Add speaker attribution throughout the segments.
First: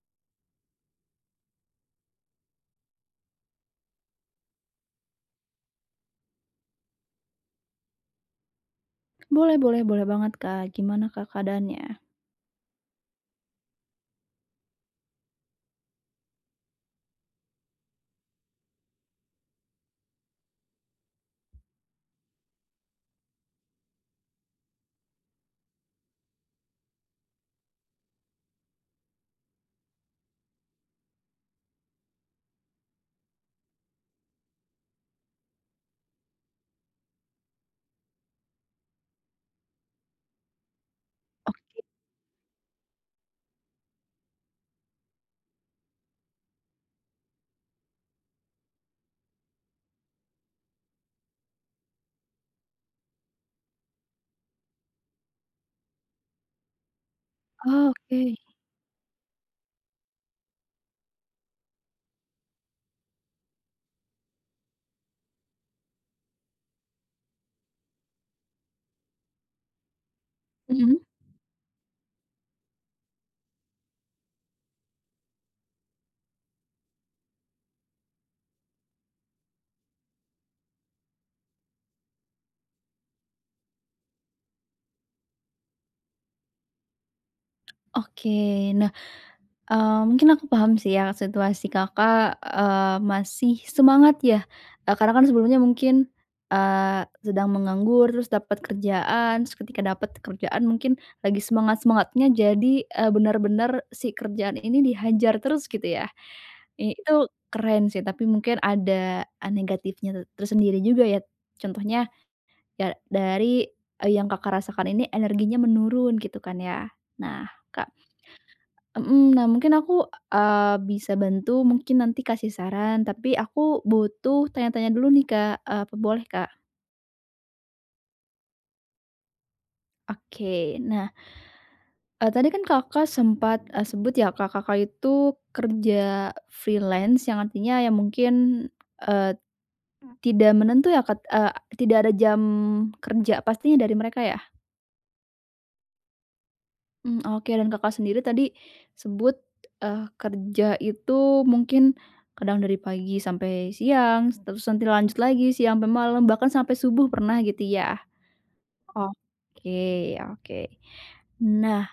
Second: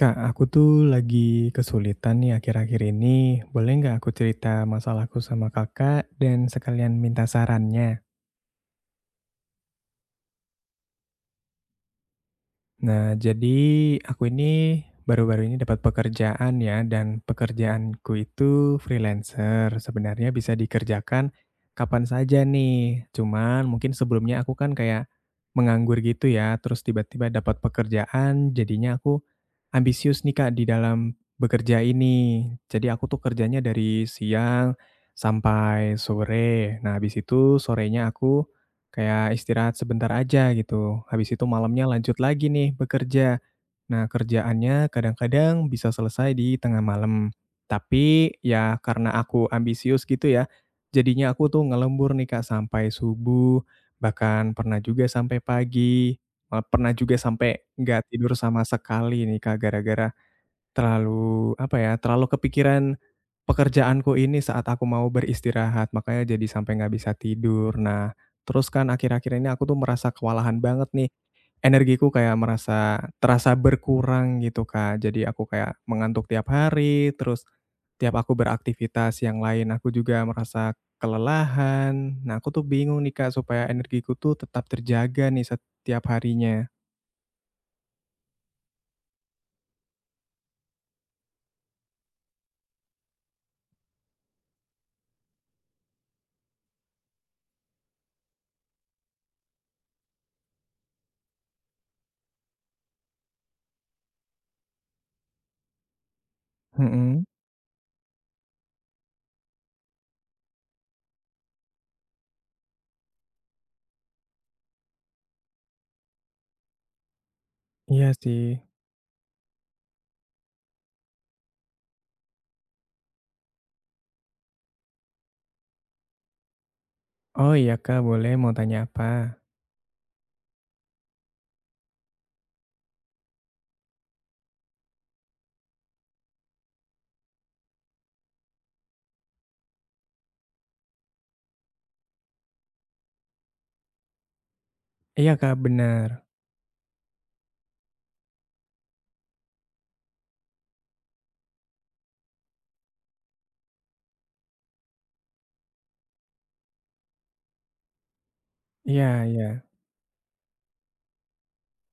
Speaker 1: Kak, aku tuh lagi kesulitan nih akhir-akhir ini. Boleh nggak aku cerita masalahku sama kakak dan sekalian minta sarannya?
Speaker 2: Boleh boleh boleh banget, Kak. Gimana, Kak, keadaannya?
Speaker 1: Nah, jadi aku ini baru-baru ini dapat pekerjaan ya, dan pekerjaanku itu freelancer. Sebenarnya bisa dikerjakan kapan saja nih. Cuman mungkin sebelumnya aku kan kayak menganggur gitu ya, terus tiba-tiba dapat pekerjaan, jadinya aku ambisius nih Kak di dalam bekerja ini. Jadi aku tuh kerjanya dari siang sampai sore. Nah, habis itu sorenya aku kayak istirahat sebentar aja gitu. Habis itu malamnya lanjut lagi nih bekerja. Nah, kerjaannya kadang-kadang bisa selesai di tengah malam. Tapi ya karena aku ambisius gitu ya, jadinya aku tuh ngelembur nih Kak sampai subuh, bahkan pernah juga sampai pagi, malah pernah juga sampai
Speaker 2: Oh,
Speaker 1: nggak
Speaker 2: oke.
Speaker 1: tidur sama sekali nih Kak gara-gara terlalu kepikiran pekerjaanku ini saat aku mau beristirahat, makanya jadi sampai nggak bisa tidur. Nah, terus kan akhir-akhir ini aku tuh merasa kewalahan banget
Speaker 2: Mhm.
Speaker 1: nih, energiku kayak terasa berkurang gitu, Kak. Jadi aku kayak mengantuk tiap hari, terus tiap aku beraktivitas yang lain aku juga merasa kelelahan. Nah, aku tuh bingung nih, Kak, supaya energiku tuh tetap terjaga nih setiap harinya.
Speaker 2: Oke. Nah, mungkin aku paham sih ya situasi Kakak, masih semangat ya, karena kan sebelumnya mungkin, sedang menganggur, terus dapat kerjaan, terus ketika dapat kerjaan mungkin lagi semangat-semangatnya jadi, benar-benar si kerjaan ini dihajar terus gitu ya. Itu
Speaker 1: Mhm,
Speaker 2: keren sih, tapi mungkin ada, negatifnya tersendiri juga ya. Contohnya, ya dari, yang Kakak rasakan ini energinya menurun gitu kan ya. Nah, Kak,
Speaker 1: iya sih.
Speaker 2: mhm, nah mungkin aku, bisa bantu mungkin nanti kasih saran tapi aku butuh tanya-tanya dulu nih Kak, apa boleh Kak?
Speaker 1: Oh iya Kak, boleh mau tanya apa?
Speaker 2: Oke, nah, tadi kan Kakak sempat, sebut ya Kak, Kakak itu kerja freelance yang artinya ya mungkin, eee, tidak menentu ya Kak, tidak ada jam kerja pastinya dari mereka ya?
Speaker 1: Iya Kak, benar.
Speaker 2: Mmm, oke, dan Kakak sendiri tadi sebut, kerja itu mungkin kadang dari pagi sampai siang, terus nanti lanjut lagi siang sampai malam, bahkan sampai subuh pernah gitu ya?
Speaker 1: Iya iya.
Speaker 2: Oke, oke. Nah,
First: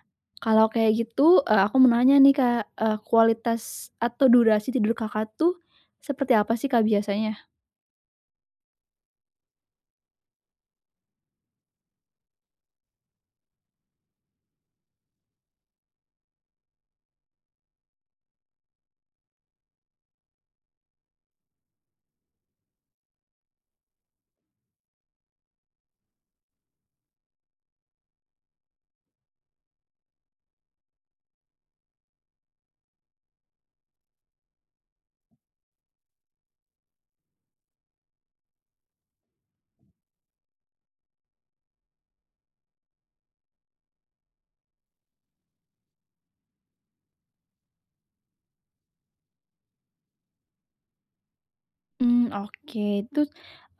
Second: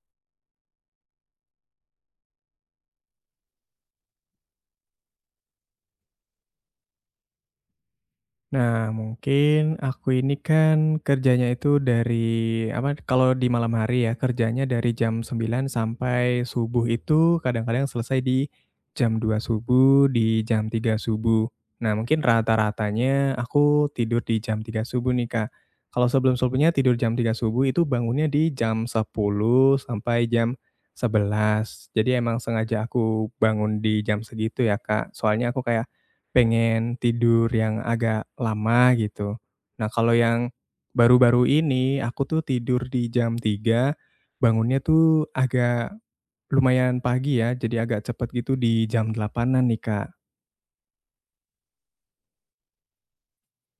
Speaker 2: kalau kayak gitu, aku mau nanya nih Kak, kualitas atau durasi tidur Kakak tuh seperti apa sih Kak biasanya?
Speaker 1: Nah, mungkin aku ini kan kerjanya itu dari apa kalau di malam hari ya, kerjanya dari jam 9 sampai subuh itu kadang-kadang selesai di jam 2 subuh, di jam 3 subuh. Nah, mungkin rata-ratanya aku tidur di jam 3 subuh nih, Kak. Kalau sebelum-sebelumnya tidur jam 3 subuh itu bangunnya di jam 10 sampai jam 11. Jadi emang sengaja aku bangun di jam segitu ya, Kak. Soalnya aku kayak pengen tidur yang agak lama gitu. Nah kalau yang baru-baru ini aku tuh tidur di jam 3, bangunnya tuh agak lumayan pagi ya, jadi agak cepet gitu di jam delapanan nih Kak.
Speaker 2: Mmm, oke. Terus,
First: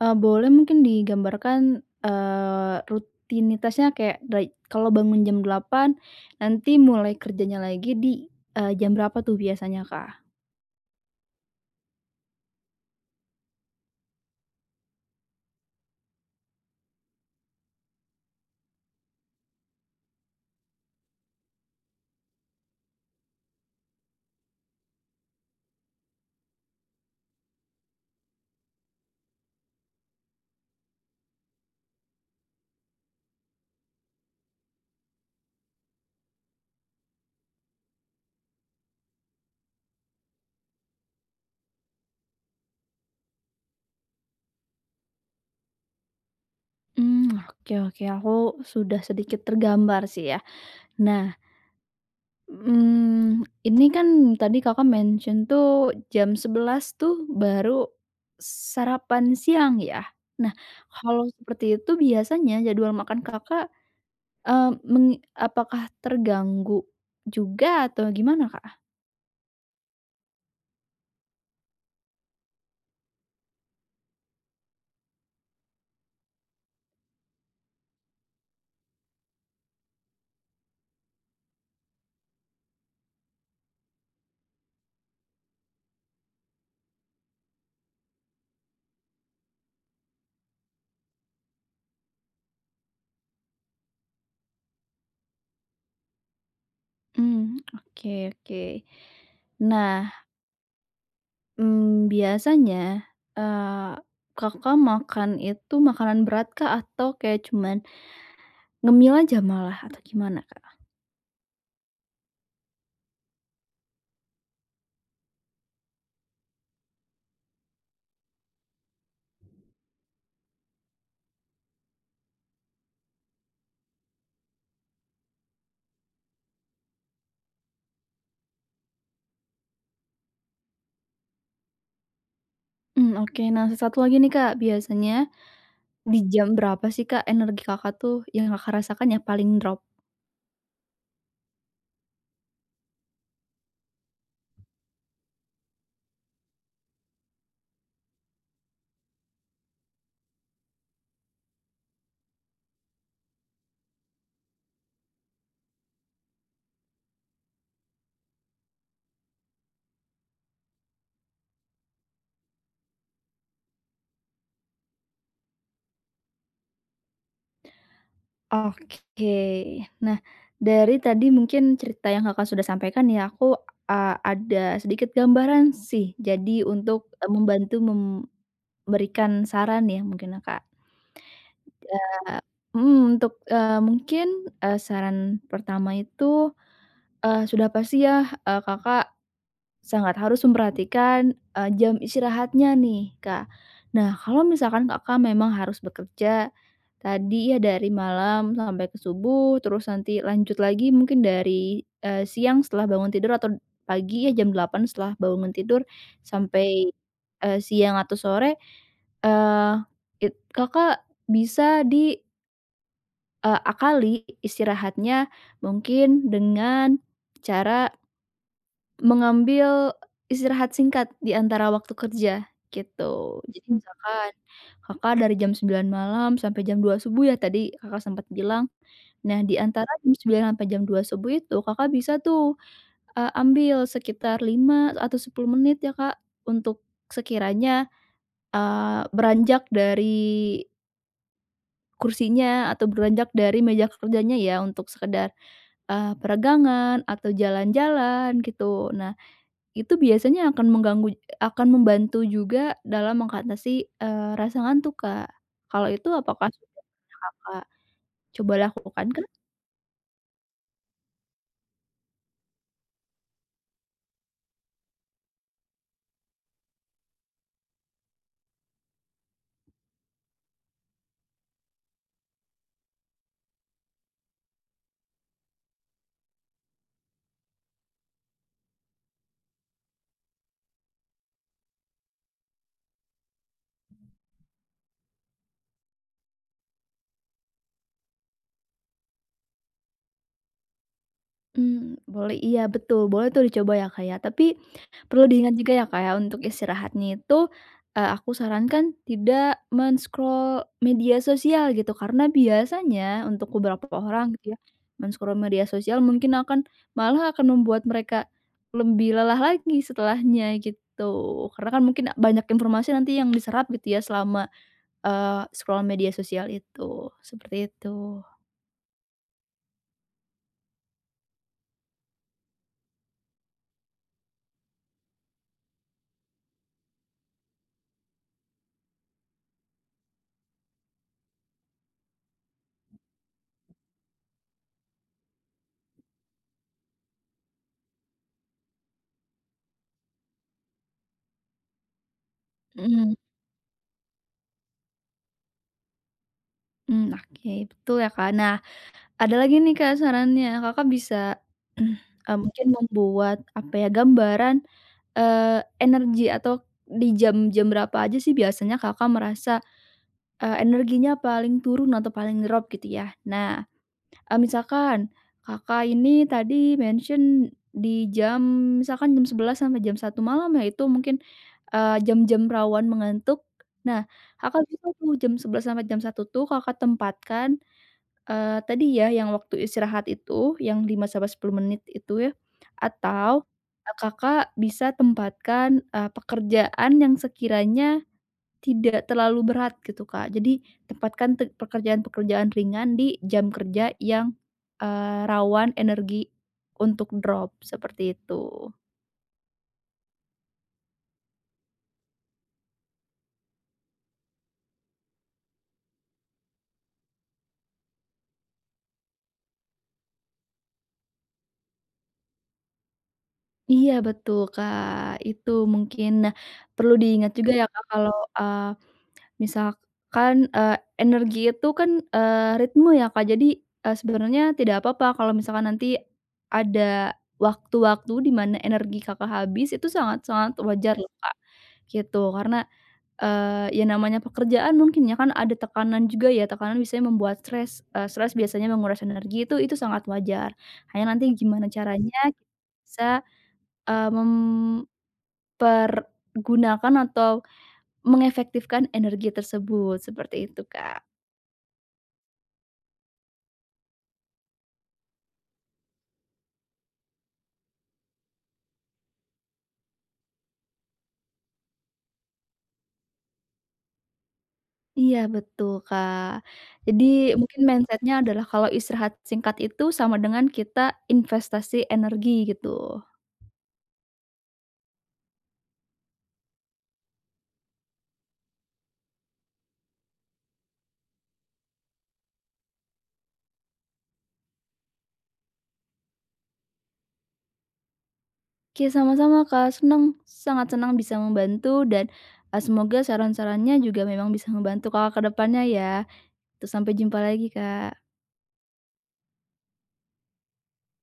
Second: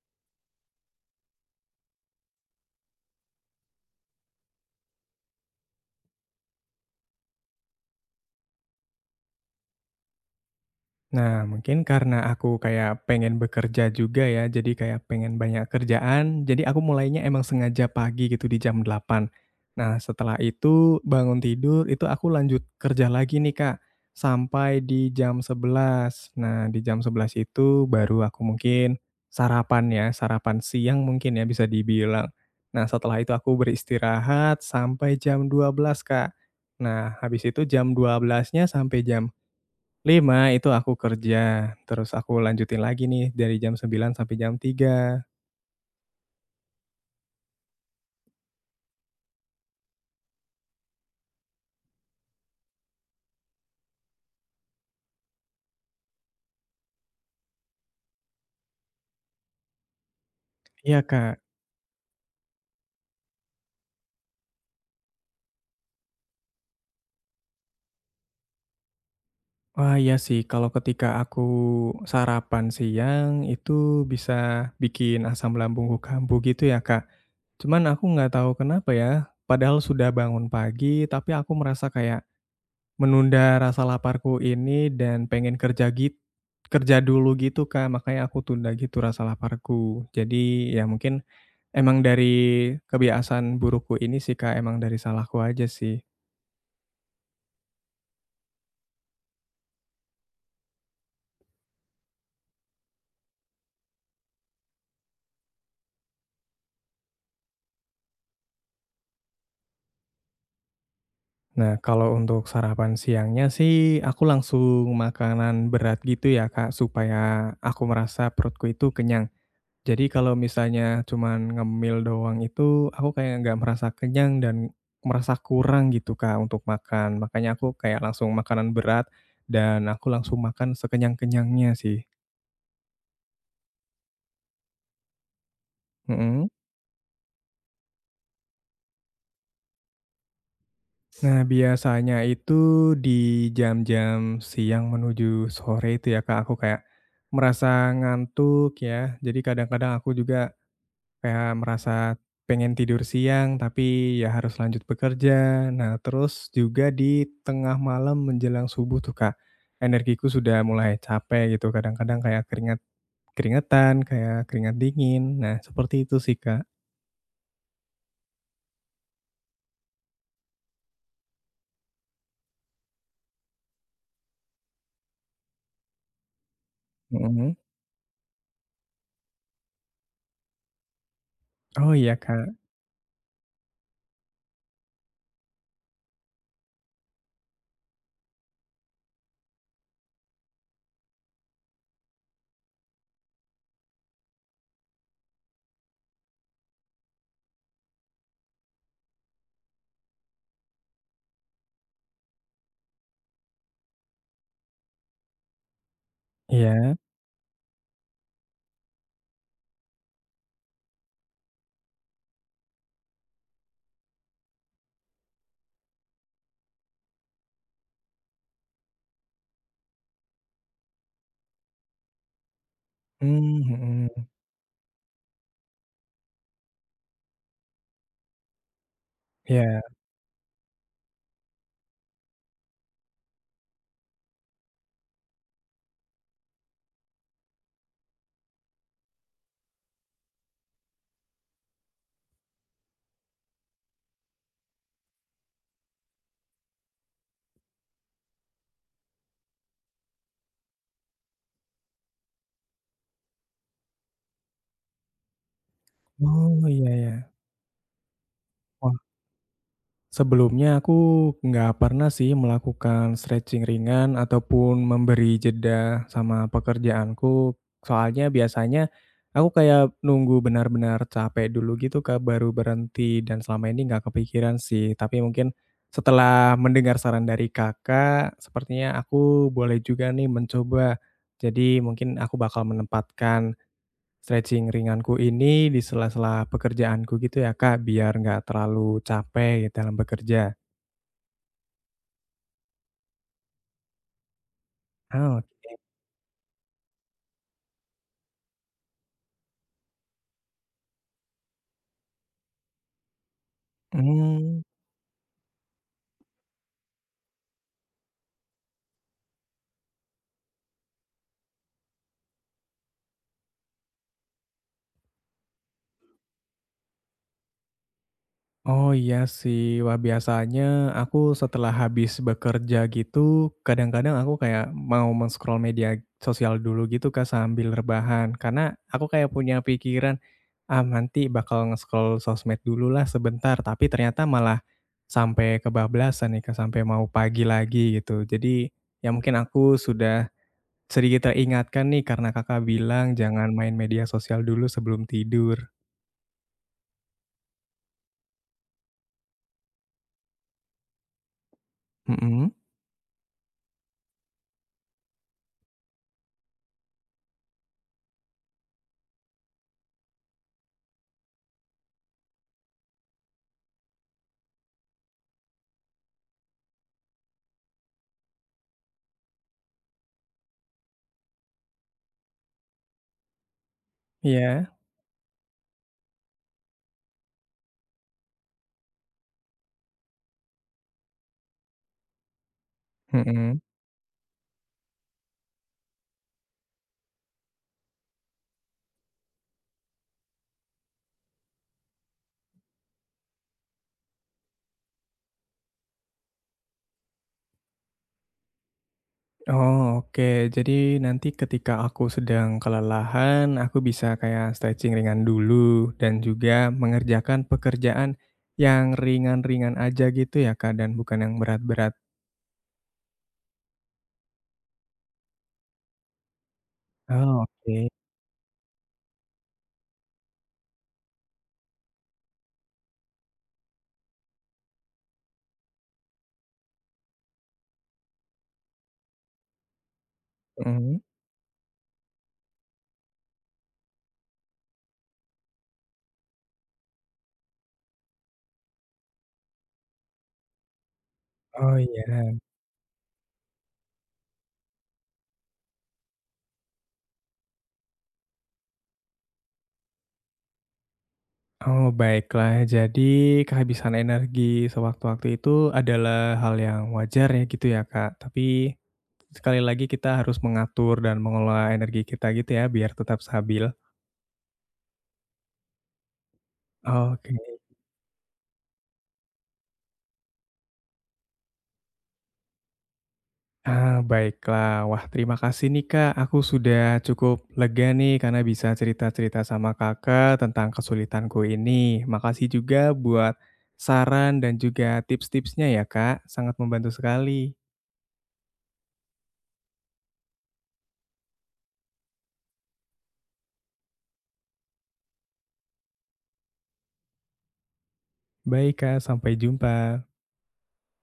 Speaker 2: boleh mungkin digambarkan, rutinitasnya kayak dari kalau bangun jam 8 nanti mulai kerjanya lagi di, jam berapa tuh biasanya, Kak?
Speaker 1: Nah, mungkin karena aku kayak pengen bekerja juga ya, jadi kayak pengen banyak kerjaan, jadi aku mulainya emang sengaja pagi gitu di jam 8. Nah, setelah itu bangun tidur, itu aku lanjut kerja lagi nih Kak, sampai di jam 11. Nah, di jam 11 itu baru aku mungkin sarapan ya, sarapan siang mungkin ya bisa dibilang. Nah, setelah itu aku beristirahat sampai jam 12 Kak. Nah, habis itu jam 12-nya sampai jam 5 itu aku kerja, terus aku lanjutin lagi nih dari jam 9 sampai jam 3.
Speaker 2: Mmm, oke, oke, aku sudah sedikit tergambar sih ya. Nah, mmm, ini kan tadi Kakak mention tuh jam 11 tuh baru sarapan siang ya? Nah,
Speaker 1: Iya,
Speaker 2: kalau
Speaker 1: Kak.
Speaker 2: seperti itu biasanya jadwal makan Kakak, Eee, mengi apakah terganggu juga atau gimana, Kak?
Speaker 1: Wah, iya sih kalau ketika aku sarapan siang itu bisa bikin asam lambungku kambuh gitu ya, Kak. Cuman aku nggak tahu kenapa ya, padahal sudah bangun pagi tapi aku merasa kayak menunda rasa laparku ini dan pengen kerja dulu gitu, Kak, makanya aku tunda gitu rasa laparku. Jadi ya mungkin emang dari kebiasaan burukku ini sih, Kak, emang dari salahku aja sih.
Speaker 2: Mmm, oke, oke. Nah, biasanya, eee, Kakak makan itu makanan berat kah atau kayak cuman ngemil aja malah atau gimana, Kak?
Speaker 1: Nah, kalau untuk sarapan siangnya sih aku langsung makanan berat gitu ya, Kak, supaya aku merasa perutku itu kenyang. Jadi kalau misalnya cuman ngemil doang itu aku kayak nggak merasa kenyang dan merasa kurang gitu, Kak, untuk makan. Makanya aku kayak langsung makanan berat dan aku langsung makan sekenyang-kenyangnya sih.
Speaker 2: Mmm, oke. Nah, satu lagi nih, Kak, biasanya di jam
Speaker 1: Mhm.
Speaker 2: berapa sih, Kak, energi Kakak tuh yang Kakak rasakan yang paling drop?
Speaker 1: Nah, biasanya itu di jam-jam siang menuju sore itu ya, Kak, aku kayak merasa ngantuk ya. Jadi kadang-kadang aku juga kayak merasa pengen tidur siang, tapi ya harus lanjut bekerja. Nah, terus juga di tengah malam menjelang subuh tuh, Kak, energiku sudah mulai capek gitu. Kadang-kadang kayak keringetan, kayak keringat dingin. Nah, seperti itu sih, Kak.
Speaker 2: Oke. Nah, dari tadi mungkin cerita yang Kakak sudah sampaikan ya, aku, ada sedikit gambaran sih. Jadi untuk,
Speaker 1: Mhm.
Speaker 2: membantu memberikan saran ya mungkin ya, Kak.
Speaker 1: Oh, iya,
Speaker 2: Eee
Speaker 1: Kak.
Speaker 2: mhm, untuk, mungkin, saran pertama itu, sudah pasti ya, Kakak sangat harus memperhatikan, jam istirahatnya nih, Kak. Nah, kalau misalkan Kakak memang harus bekerja tadi ya dari malam sampai ke subuh, terus nanti lanjut lagi mungkin dari, siang setelah bangun tidur atau pagi ya jam 8 setelah bangun tidur sampai,
Speaker 1: Iya.
Speaker 2: siang atau sore, eee, it Kakak bisa di, akali istirahatnya mungkin dengan cara mengambil istirahat singkat di antara waktu kerja, gitu.
Speaker 1: Mmm,
Speaker 2: Jadi
Speaker 1: mhm.
Speaker 2: misalkan Kakak dari jam 9 malam sampai jam 2 subuh ya tadi Kakak sempat bilang. Nah, di
Speaker 1: Iya.
Speaker 2: antara jam 9 sampai jam 2 subuh itu Kakak bisa tuh, ambil sekitar 5 atau 10 menit ya, Kak, untuk sekiranya, beranjak dari kursinya atau beranjak dari meja kerjanya ya untuk sekedar, peregangan atau jalan-jalan gitu. Nah, itu biasanya akan mengganggu akan membantu juga dalam mengatasi, rasa ngantuk, Kak. Kalau itu apakah
Speaker 1: Oh,
Speaker 2: sudah
Speaker 1: iya
Speaker 2: pernah
Speaker 1: ya.
Speaker 2: Kakak coba
Speaker 1: Wah,
Speaker 2: lakukan kah?
Speaker 1: sebelumnya aku nggak pernah sih melakukan stretching ringan ataupun memberi jeda sama pekerjaanku. Soalnya biasanya aku kayak nunggu benar-benar capek dulu gitu Kak, baru berhenti dan selama ini nggak kepikiran sih. Tapi mungkin setelah mendengar saran dari Kakak, sepertinya aku boleh juga nih mencoba. Jadi mungkin aku bakal menempatkan stretching ringanku ini di sela-sela pekerjaanku gitu ya, Kak, biar nggak terlalu capek gitu dalam bekerja.
Speaker 2: Mmm, boleh, iya betul, boleh tuh dicoba ya, Kak, ya. Tapi, perlu
Speaker 1: Ah,
Speaker 2: diingat juga
Speaker 1: oke.
Speaker 2: ya, Kak, ya, untuk istirahatnya itu, aku sarankan tidak men-scroll media sosial gitu, karena biasanya untuk beberapa orang gitu ya,
Speaker 1: Mmm,
Speaker 2: men-scroll media sosial mungkin malah akan membuat mereka lebih lelah lagi setelahnya gitu. Karena kan mungkin banyak informasi nanti yang diserap gitu ya selama, scroll media sosial itu, seperti itu.
Speaker 1: oh iya sih. Wah, biasanya aku setelah habis bekerja gitu, kadang-kadang aku kayak mau men-scroll media sosial dulu gitu, Kak, sambil rebahan. Karena aku kayak punya pikiran, "Ah, nanti bakal nge-scroll sosmed dululah sebentar," tapi ternyata malah sampai kebablasan nih, Kak, sampai mau pagi lagi gitu. Jadi, ya mungkin aku sudah sedikit teringatkan nih karena Kakak bilang
Speaker 2: Mhm,
Speaker 1: jangan main media sosial dulu sebelum tidur.
Speaker 2: mhm, oke, betul ya, Kak. Nah, ada lagi nih Kak sarannya, Kakak bisa,
Speaker 1: Mhm,
Speaker 2: mungkin membuat apa ya, gambaran, energi atau di jam-jam berapa aja sih biasanya Kakak merasa, energinya paling turun atau paling drop gitu ya. Nah, misalkan Kakak ini tadi mention di jam misalkan jam 11 sampai jam 1 malam ya itu mungkin, jam-jam rawan mengantuk. Nah, Kakak
Speaker 1: iya,
Speaker 2: bisa tuh jam 11 sampai jam satu tuh Kakak tempatkan, tadi ya yang waktu istirahat itu, yang 5 sampai 10 menit itu ya, atau,
Speaker 1: mhm.
Speaker 2: Kakak bisa tempatkan, pekerjaan yang sekiranya tidak terlalu berat gitu, Kak. Jadi tempatkan pekerjaan-pekerjaan ringan di jam kerja yang, rawan energi untuk drop, seperti itu.
Speaker 1: Oh, oke. Jadi nanti ketika aku sedang kelelahan, aku bisa kayak stretching ringan dulu dan juga mengerjakan pekerjaan yang ringan-ringan aja gitu ya, Kak, dan bukan yang berat-berat.
Speaker 2: Iya betul, Kak, itu mungkin. Nah, perlu diingat
Speaker 1: Oh,
Speaker 2: juga ya, Kak,
Speaker 1: oke.
Speaker 2: kalau, misalkan, energi itu kan, ritme ya, Kak. Jadi, sebenarnya tidak apa-apa kalau misalkan nanti ada waktu-waktu di mana energi Kakak habis, itu sangat-sangat wajar
Speaker 1: Mhm.
Speaker 2: loh, Kak, gitu. Karena, ya namanya pekerjaan mungkin ya kan ada tekanan juga ya, tekanan biasanya membuat stres, stres biasanya menguras energi itu sangat wajar. Hanya nanti gimana
Speaker 1: Oh,
Speaker 2: caranya
Speaker 1: iya.
Speaker 2: kita bisa, eee, mempergunakan atau mengefektifkan energi tersebut, seperti itu, Kak.
Speaker 1: Oh, baiklah. Jadi kehabisan energi sewaktu-waktu itu adalah hal yang wajar ya gitu ya, Kak. Tapi sekali lagi kita harus mengatur dan mengelola energi kita gitu ya biar tetap stabil.
Speaker 2: Iya, betul, Kak. Jadi
Speaker 1: Oke.
Speaker 2: mungkin mindset-nya adalah kalau istirahat singkat itu sama dengan kita investasi energi, gitu.
Speaker 1: Ah, baiklah. Wah, terima kasih nih, Kak. Aku sudah cukup lega nih karena bisa cerita-cerita sama Kakak tentang kesulitanku ini. Makasih juga buat saran dan juga tips-tipsnya ya, Kak. Sangat membantu sekali.
Speaker 2: Oke, sama-sama, Kak, senang, sangat senang bisa membantu dan, semoga saran-sarannya juga memang bisa membantu Kakak ke depannya ya. Tu sampai jumpa lagi, Kak.
Speaker 1: Baik, Kak. Sampai jumpa.